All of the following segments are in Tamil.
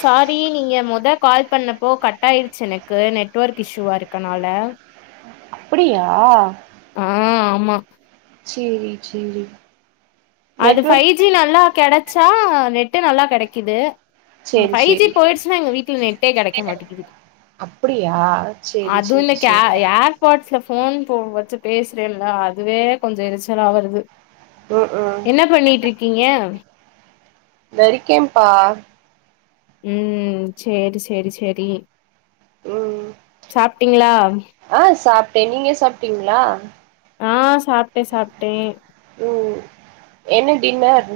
சாரி நீங்க மொத கால் பண்ணப்போ கட் ஆயிடுச்சி எனக்கு நெட்வொர்க் இஷூவா இருக்கனால அப்படியா ஆ ஆமா சேரி சேரி அது ஃபை நெட்வொர்க் ஜி நல்லா கெடச் ச்சா நெட்டு நல்லா கெடைக்குது அந்த சேரி ஃபைஜி சேரி போயிடுச்சுனா எங்க வீட்ல நெட்டே கெடைக்க மாட்டிகிது அப்டியா சேரி அதும் சேரி இன்னைக்கி ஏ சேரி ஏர்பாட்ஸ்ல போன் இப்போ வச்சி பேசுறேன் இல்ல அதுவே கொஞ்ஜோ எரிச்சலா வருது ம் ம் என்ன பண்ணிட்டு இருக்கீங்க நரிக்கேப்பா ம் செரி செரி செரி ம் சாப்ட்டிங்களா ஆ சாப்ட்டேன் நீங்க சாப்பிட்டீங்களா ஆ சாப்ட்டேன் சாப்ட்டேன் ம் என்ன டின்னர்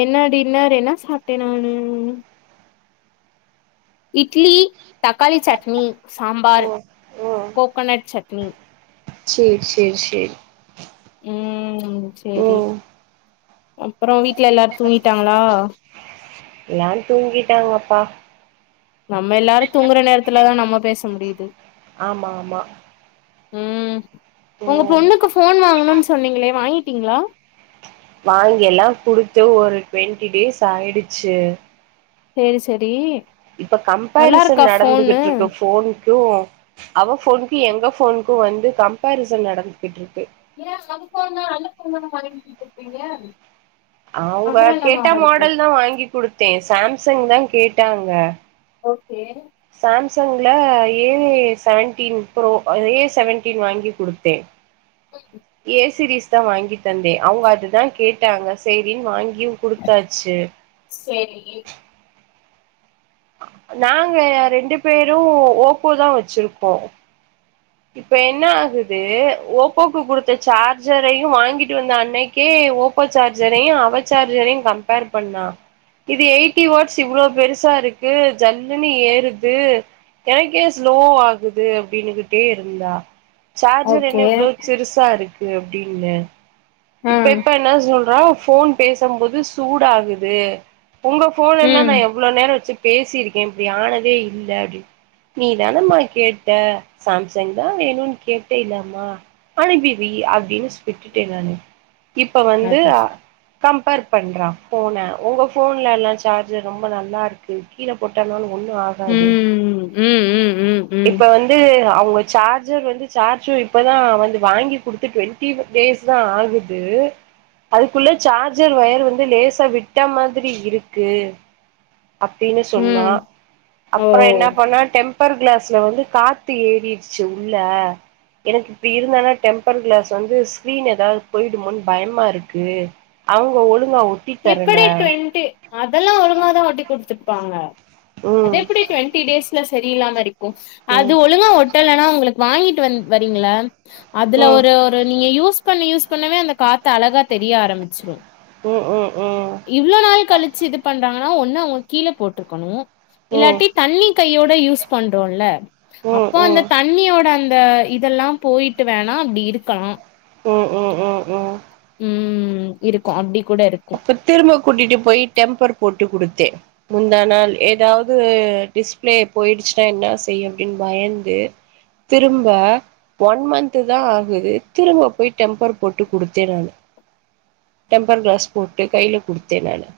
என்ன டின்னர் என்ன சாப்ட்டே நானு இட்லி தக்காளி சட்னி சாம்பார் ம் கோக்கனட் சட்னி செரி செரி செரி ம் சரி அப்புறம் வீட்ல எல்லாரும் தூங்கிட்டாங்களா எல்லாம் தூங்கிட்டாங்கப்பா நம்ம எல்லாரும் தூங்குற நேரத்துலதான் நம்ம பேச முடியுது ஆமா ஆமா ம் ஒங்க ம் பொண்ணுக்கு போன் வாங்கனுன்னு சொன்னீங்களே வாங்கிட்டீங்களா வாங்கி எல்லாம் குடுத்து ஒரு ட்வெண்ட்டி டேஸ் ஆயிடுச்சு செரி சரி இப்ப கம்பேரிசன் நடந்துகிட்டுருக்கு ஃபோன் டும் அவ போனுக்கும் எங்க போனுக்கும் வந்து கம்பேரிசன் நடந்துகிட்டுருக்கு ஏ அது ஃபோன்னா அந்த ஃபோன் தானே வாங்கி குடுத்துருப்பீங்க அவுங்க அப்புறோ என்னவா கேட்ட அவளுக்கு மாடல் தான் வாங்கி குடுத்தேன் சேம்சங் தான் கேட்டாங்க ஓகே சாம்சங்ல A seventeen bro A seventeen வாங்கி குடுத்தே. ஏ சீரிஸ் தா வாங்கி தந்தே அவுங்க அதுதா கேட்டாங்க சேரின்னு வாங் கியு குடுத்தாச்சு. சேரி நாங்க ரெண்டு பேரு ஓப்போதா வச்சிருக்கோ. இப்ப என்ன ஆகுது ஓப்போக்கு குடுத்த சார்ஜரையு வாங்கிட்டு வந்த அன்னைக்கே ஓப் போ சார்ஜரையு அவ சார்ஜரையு கம்பேர் பண்ணா. இது எயிட்டி வாட்ஸ் இவ்ளோ பெருசா இருக்கு ஜல்லுன்னு ஏறுது எனக்கு ஏ ஸ்லோ ஆகுது அப்டின்னுக் ட்டே இருந்தா சார்ஜர் ஓகே என்ன இவ்ளோ சிறுசா இருக் கு அப்டின்னு ஆ இப்ப இப்ப என்ன சொல் றோ ஃபோன் பேசும்போது சூடாகுது உங்க ஃபோன் எல்லா ம் நா எவ்ளோ நேர வச்சு பேசிருக்கே இப்டி ஆனதே இல்ல அப்டின்னு. நீதானம்மா கேட்ட சாம்சங்தா வேணுன்னு கேட்டே இல்லம்மா அனுபவி அப்டின்னு விட்டுட்டே நானு. இப்ப ம் வந்து அ கம்பேர் பண்றா ஃபோன. உங்க ஃபோன்ல எல்லா சார்ஜர் ரொம்ப நல்லா இருக்கு. கீழே போட்டனாலு ஒண்ணு ம் ஆகாது ம் ம் ம் ம் இப்ப வந்து அவ உங்க சார்ஜர் வந்து சார்ஜு இப்பதா வந்து வாங்கி குடுத்து ட்வெண்டி டேஸ்தா ஆகு து அதுக்குள்ள சார்ஜர் ஒயர் வந்து லேசா விட்ட மாதிரி இருக்கு அப்டின்னு சொன்னா. ம் அப்ற ஓ என்ன பண்ணா டெம் பர் கிளாஸ்ல வந்து காத்து ஏறிருச்சு உள்ள எனக்கு இப்டி இருந்தானா டெம்பர் கிளாஸ் வந்து ஸ்க்ரீன் எதாவது போயிடுமோன்னு பயமா இருக்கு. அவுங்க ஒழு எப்பிடி டுவெண்டி அதெல்லா ஒழுங்காதா ஒட்டி குடுத்துருப்பாங்க. அது ம் எப்படி டுவெண்ட்டி டேஸ்ல செ [unintelligible] மாரி அது ம் ஒழுங்கா ஒட்டலனா உங்களுக்கு வாங்கி ட்டு வந் வரீங்கல்ல அதுல ம் ஒரு ஒரு நீங்க யூஸ் பண்ண யூஸ் பண்ணவே அந்த காத்து அழகா தெரிய ஆரம்பிச்சிரு. ம் ம் ம் இவ்ளோ நாள் கழிச்சு இது பண்றா ன்னா ஒண்ணு அவங்க கீழ போட்ருக்கணு ம் ம் ம் இல்லாட்டி தண்ணி கையோட யூ யூஸ் பண்ணுறோம்ல அப்போ அந்த தண்ணியோட அந்த இதெல்லா போயிட்டு வேணா அப்டி இருக்கலாம் ம் ம் ம் ம் இருக்கும் அப்படி கூட இருக்கு அப்ப திரும்ப கூட்டிட்டு போய் டெம்பர் போட்டு குடுத்தே முந்தா நாள் ஏதாவது டிஸ்பிளே போயிடுச்சுன்னா என்ன செய்யு அப்டின்னு பயந்து திரும்ப ஒன் மன்த் தா ஆகுது திரும்ப போய் டெம்பர் போட்டு குடுத்தே நானு டெம்பர் கிளாஸ் போட்டு கையில கொடுத்தேன் நானு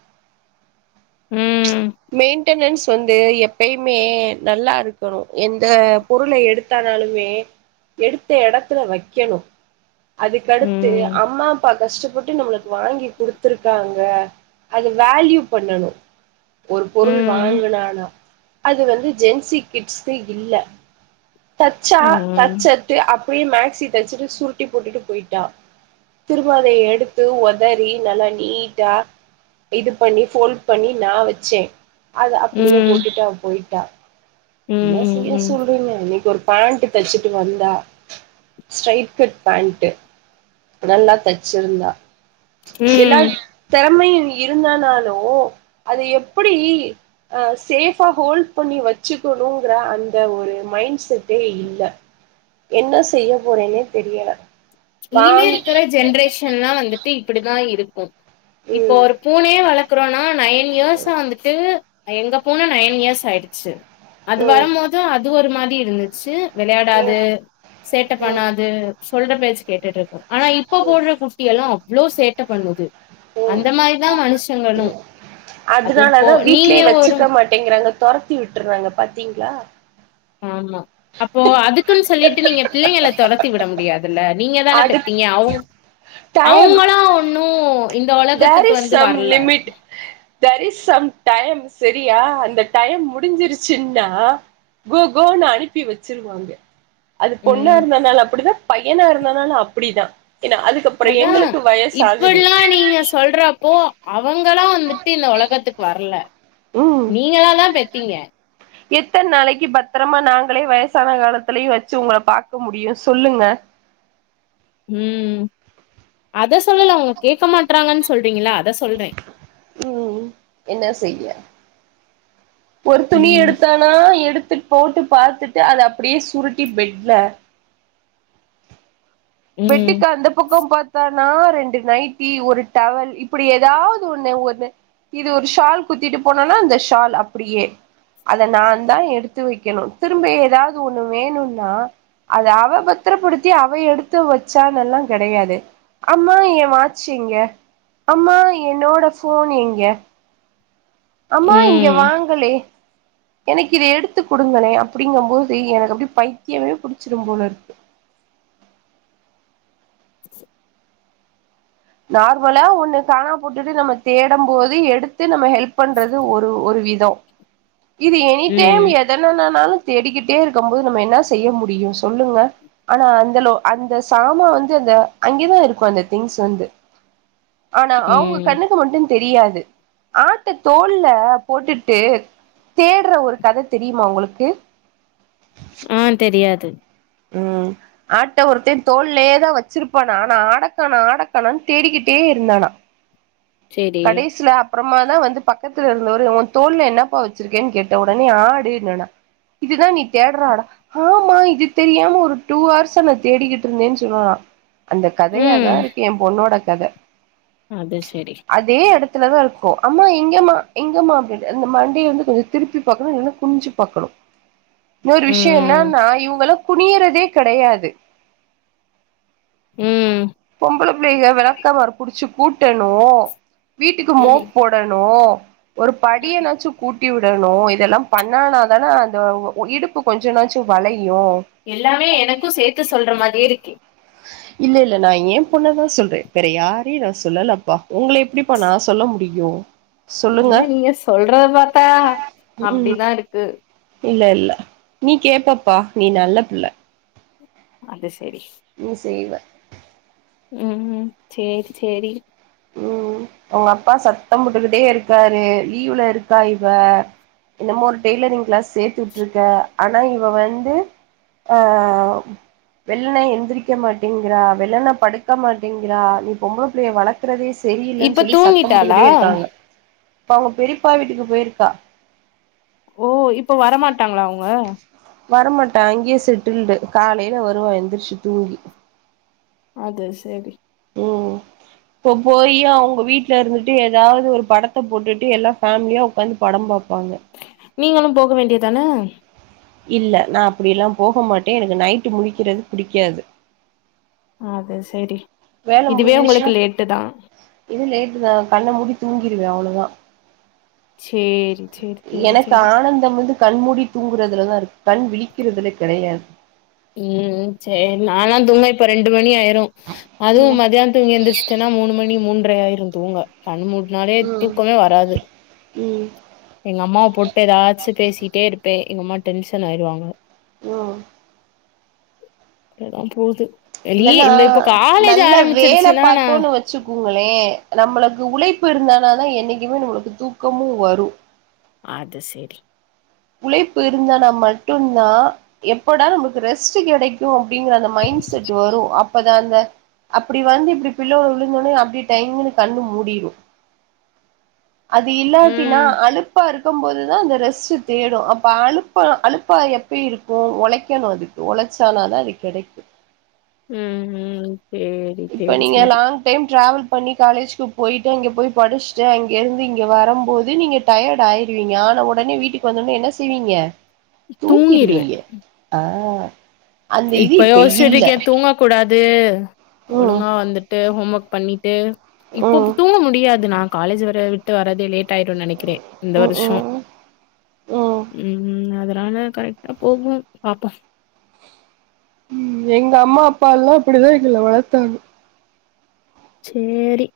ம் மெய்ண்டனன்ஸ் எப்பயுமே நல்லா இருக்கணும் எந்த பொருள எடுத்தானாலுமே எடுத்த இடத்துல வைக்கணும் அதுக்கடுத்து ம் அம்மா அப்பா கஷ்ட போட்டு நம்மளுக்கு வாங்கி கொடுத் வந்து இருக்காங்க அது வேல்யூ பண்ணணும் ஒரு பொருள் ம் வாங்கினானா அது வந்து ஜென்சி கிட்ஸ்க்கு இல்ல தச்சா ம் தச்சட்டு அப்டியே மேக்சி வச்சுட்டு சுருட்டி போட்டுட்டு போயிட்டான் திரும்ப அதை எடுத்து உதறி நல்லா நீட்டா இது பண்ணி ஃபோல் பண்ணி நா வச்சேன் அத ம் அப்டியே போட்டுட்டு அவ போய்டா ம் என்ன ம் செய்ய ம் சொல்றீங்க இன்னனிக்கு ஒரு பேண்ட் தச்சுட்டு வந்தா ஸ்ட்ரைட் கட் பேண்ட்டு நல்லா தச்சிருந்தா உம் திறம இருந்தானாலு அத எப்படி அஹ் சேஃபா ஹோல் பண்ணி வச்சுக்குணுங்ர அந்த ஒரு மைண் செட்டே இல்ல என்ன செய்ய போறேன்னே தெரியல இனிமே வாங்கி இருக்கற ஜென்ரேஷன் எல்லாம் வந்துட்டு இப்படித்தான் இருக்கும் இப்போ ம் ஒரு பூனைய வளக்றோனா நைன் இயர்ஸா வந்துட்டு எங்க பூன நைன் இயர்ஸ் ஆயிடுச்சு அது ம் வரும் போதும் அது ஒரு மாதிரி இருந்து சி [unintelligible] ம் விளையாடாது சேட்டை ம் பண்ணாது சொல்ற பேச்சி கேடுடு [unintelligible] ஆனா இப்ப போடுற குட்டி எல்லாம் இவ்ளோ சேட்ட பண்ணுது உம் அந்த மாரிதா மனுஷங்களு உம் அது போ அதனாலதா வீட்லயே நீங்க ஒரு வச்சிக்க மாட்டேங்கிறாங்க தொரத்தி விட்டுருறாங்க பாத்தீங்களா ஆமா-ஆமா அப்போ அதுக்குன்னு சொல்லிட்டு நீங்க பிள்ளைங்கள தொறத்தி விட முடியாதுல்ல நீங்க தானே அது பெத்திங்க அவுங் டைம் அவுங்களா ஒன்னு there is some limit there is some time செரியா அந்த டயம் முடிஞ்சிருச்சுன்னா கோ கோன்னு அனுப்பி வெச்சிருவாங்க அது பொண்ணா ம். இருந்தான்னால் அப்புடிதா பையனா இருந்தானாலு அப்டிதா என்னா அதுக்கப்ற அதான் எங்களுக்கு வயசாகுது இப்படிலா நீங்க சொல்றப்போ அ வங்களா வந்துட்டு இந்த ஒலகத்துக்கு வர்ல நீங்களா தா பெத்தீங்க எத்தன் நாளக்கி பத்திரமா நாங்களே வயசான காலத்திலை வச்சு உங்கள பாக்க முடியு சொல்லுங்க ம் அத சொல்லல அவுங்க கேக்க மாட்றாங்கன் சொல்றீங்கள்ல அத சொல்றே ம் என்ன செய்ய ஒரு துணி ம். எடுத்தானா எடு த்து போட்டு பாத்துட்டு அத அப்டியே சுருட்டி பெட்ல ம். பெட்டுக்கு அந்த பக்கம் பாத்தா னா ரெண்டு நைட்டி ஒரு டவல் இப்பிடி எதாவ்து ஒன்னு ஒன்னு இது ஒரு ஷால் குத்திட்டு போனொனா அந்த ஷால் அப்டியே அத நாந்தா எடுத்து வக்கணு திரும்ப எதாவ்து ஒன்னு வேணுன்னா அத அவ பத்திரப்படுத்தி அவ எடுத் த்து வச்சானல்லா கெடையாது அம்மா எ வாட்ச் எங்க அம்மா என்னோட ஃபோன் எங்க அம்மா இங்க ம். வாங்களே எனக்கு இத எடுத்து குடுங்களே அப்டிங்கம்போது எனக்கு அப்டி பைத்தியமே புடுச்சுரும் போல இருக்கு [inaudible] நார்மலா ஒன்னு காணா போட்டுட்டு நம்ம தேடம் போது எடுத்து நம்ம ஹெல் பண்றது ஒரு ஒரு விதொ இது எனி டைம் ம். எதனனனாலு தேடிக்கிட்டே இருக்கம்போது நம்ம என்னா செய்ய முடியு சொல்லுங்க ஆனா அந்தலொ அந்த சாமா வந்து அந்த அங்கெதா இருக்கு அந்த திங்ஸ் வந்து ஆனா அவுங்க ம். கண்ணுக்கு மட்டு தெரியாது ஆட்ட தோல்ல போட்டுட்டு தேட்ற ஒரு கத தெரியிமா உங்களுக்கு ம் தெரியாது ம் ஆட்ட ஒருத்தெ தோல்லயே தா வச்சுருப்பானா ஆனா ஆடக்காண ஆடக்காணன் தேடிக்கிட்டே இருந்தானா சரி. கடைசில அ ப்றமாதா வந்து பக்கத்துல இருந்தவரு ஒ தோல்ல என்னப்பா வச்சிருக்கென் கேட்ட ஒடனே ஆடுன்னானா இதுதா நீ தேட்ற ஆடா ஆமா இது தெரியாம ஒரு டூ அவர்ஸா நா தேடிக்கிட்ருந்தேன் சொல்வானா அந்த கதையா தா ம். இருக்கு எ பொண்ணோட கத அது சரி. அதே அடுத் இத்தன தா இருக்கு அம்மா இங்கேம்மா எங்கம்மா அப்டின்ட் அந்த மண்டய வந்து கொஞ்ச திருப்பி பாக்கணும் இல்லைன்னா குனிஞ்சி பார்க்கணும் இன்னொரு விஷய ம். என்னன்னா இவுங்கள குனியறதே கெடையாது ம். பொம்பள பிள்ளைங்க விளக்க மற புடிச்சு கூட்டனூ வீட்டுக்கு மோப் ம். போடணு ஒரு படிய ம். நாச்சு கூட் ட்ட விடணும் இதெல்லாம் பண்னா தானே அந்த இடுப்பு கொஞ்ச நச்சும் வளை எல்லாமே எனக்கும் சேர்த்து சொல்ற மாதிரியே இருக்கு இல்ல இல்ல நான் ஏன் பொண்ணதான் சொல்றேன் வேற யாரையும் நான் சொல்லப்பா உங்களை எப்படிப்பா நான் சொல்ல முடியும் இல்ல இல்ல நீங்க சொல்றத பார்த்தா ம் அப்படிதான் இருக்கு இல்ல இல்ல நீ கேப்பப்பா நீ நல்ல பிள்ளை அது செரி நீ செய்வ உம்ம் சரி சரி உம் அவங்க அப்பா சத்தம் போட்டுக்கிட்டே இருக்காரு லீவ்ல இருக்கா இவ என்னமா ஒரு டெய்லரிங் கிளாஸ் சேர்த்து விட்டுருக்க ஆனா இவ வந்து ஆஹ் வெள்ளன எந்திரிக்க மாட்டேங்கிறா வெள்ளண படுக்க மாட்டேங்கிறா நீ பொம்பளை பிள்ளைய வள பிரதேஷ் தெரியில்லன்னு இப்ப சொல்லி சத்தம் தூங்கிட்டாளா போட்டுக்கிட்டே இருக்காங்க இப்ப அவங்க பெரியப்பா வீட்டுக்கு போயிருக்கா ஓ இப்போ வரமாட்டாங்களா அவங்க வரமாட்டேன் அங்கேயே செட்டுல்ண்டு காலையில வருவான் எந்திரிச்சு தூங்கி அது செரி உம் இப்ப போய் அவுங்க வீட்டுல இருந்துட்டு ஏதாவது ஒரு படத்தை போட்டுட்டு எல்லா ஃபேமிலியா உட்காந்து படம் பார்ப்பாங்க நீங்களும் போக வேண்டியதுதானே இல்ல நான் அப்படி எல்லாம் போக மாட்டேன் எனக்கு நைட்டு முழிக்கிறது பிடிக்காது அது சரி இதுவே உங்களுக்கு லேட்டு தான் ஏதுவும் லேட்டு தான் கண்ண மூடி தூங்கிருவேன் அவ்ளோ தான் செரி செரி செரி செரி கண் மூடி தூங்குறதுலதான் இருக்கு கண் விழிக்கிறதுல கிடையாது உம் சரி நானாம் தூங்க இப்ப ரெண்டு மணி ஆயிரும் அதுவும் ம் மதியானம் தூங்கி எழுந்திரசுட்டேன்னாக் மூணு மணி மூன்று இரண்ரையாடும் தூங்க நிறைய ம் தூக்கமே வராது ம் எங்க அம்மாவை போட்டு ஏதாச்சு பேசிட்டே இருப்பேன் ம் இப்டிதா போது லீ இதெல்லா இந்த இப்ப காலேஜ் நல்ல வேல ஆரம்பிச்சிருச்சுன்னா நா பாத்தோன்னு வச்சுக்கோங்களே நம்மளுக்கு உழைப்பு இருந்தானாதா என்னைக்குமே நம்மளுக்கு தூக்கமு வரு அது செரி உழைப்பு இருந்தானா மட்டுந்தா எப்படா நம்மளுக்கு ரெஸ்ட் கெடைக்கு அப்டிங்கிற அந்த மைண்ட் செட் வரு அப்பதா அந்த அப்டி வந்து இப்டி பில்லோல விழுந்தோனே அப்டி டைம்முனு கண்ணு மூடிரு அது இல்லாட்டினா ம் அலுப்பா இருக்கும்போதுதா அந்த ரெஸ்ட் தேடு அப்ப அலுப்பா அலுப்பா எப்பயு இருக்கு ஒழைக்கணு அதுக்கு ஒழைச்சானாதா அது கெடைக்கு ம் ம் சேரி இப்ப சேரி நீங்க சேரி லாங் டைம் டிராவல் பண்ணி காலேஜ்க்கு போயிட்டு அங்க போய் படிச்சுட்டு அங்க இருந்து இங்க வரம்போது நீங்க டயர்ட் ஆயிருவீங்க ஆன உடனே வீட்டுக்கு வந்தோனே என்ன செய்வீங்க தூங்கிருவே தூங்கிருவீங்க ஆ அந்த இது இப்ப இப்ப யோசிச்சுட்டு இல்ல இருக்கே தூங்க கூடாது ம் ஒழுங்கா வந்துட்டு ஹோம் ஒர்க் பண்ணிட்டு இப்போ ம் தூங்க முடியாது நா காலேஜ் வர விட்டு வரதே லேட் ஆயிடுன்னு நெனைக்கிறே இந்த ம் வருஷோ ம் ம் ம் அதனால கரெக்டா போகு பாப்போ ம் எங்க அம்மா அப்பால்லா அப்டிதா எங்கள வளத்தாங்க சேரி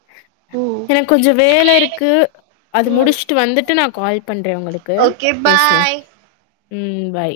ம் எனக்கு கொஞ்சோ வேல இருக்கு அது ம் முடிச்சுட்டு வந்துட்டு நா கால் பண்றே உங்களுக்கு ஓகே பேசுவோ பாய் ம் பாய்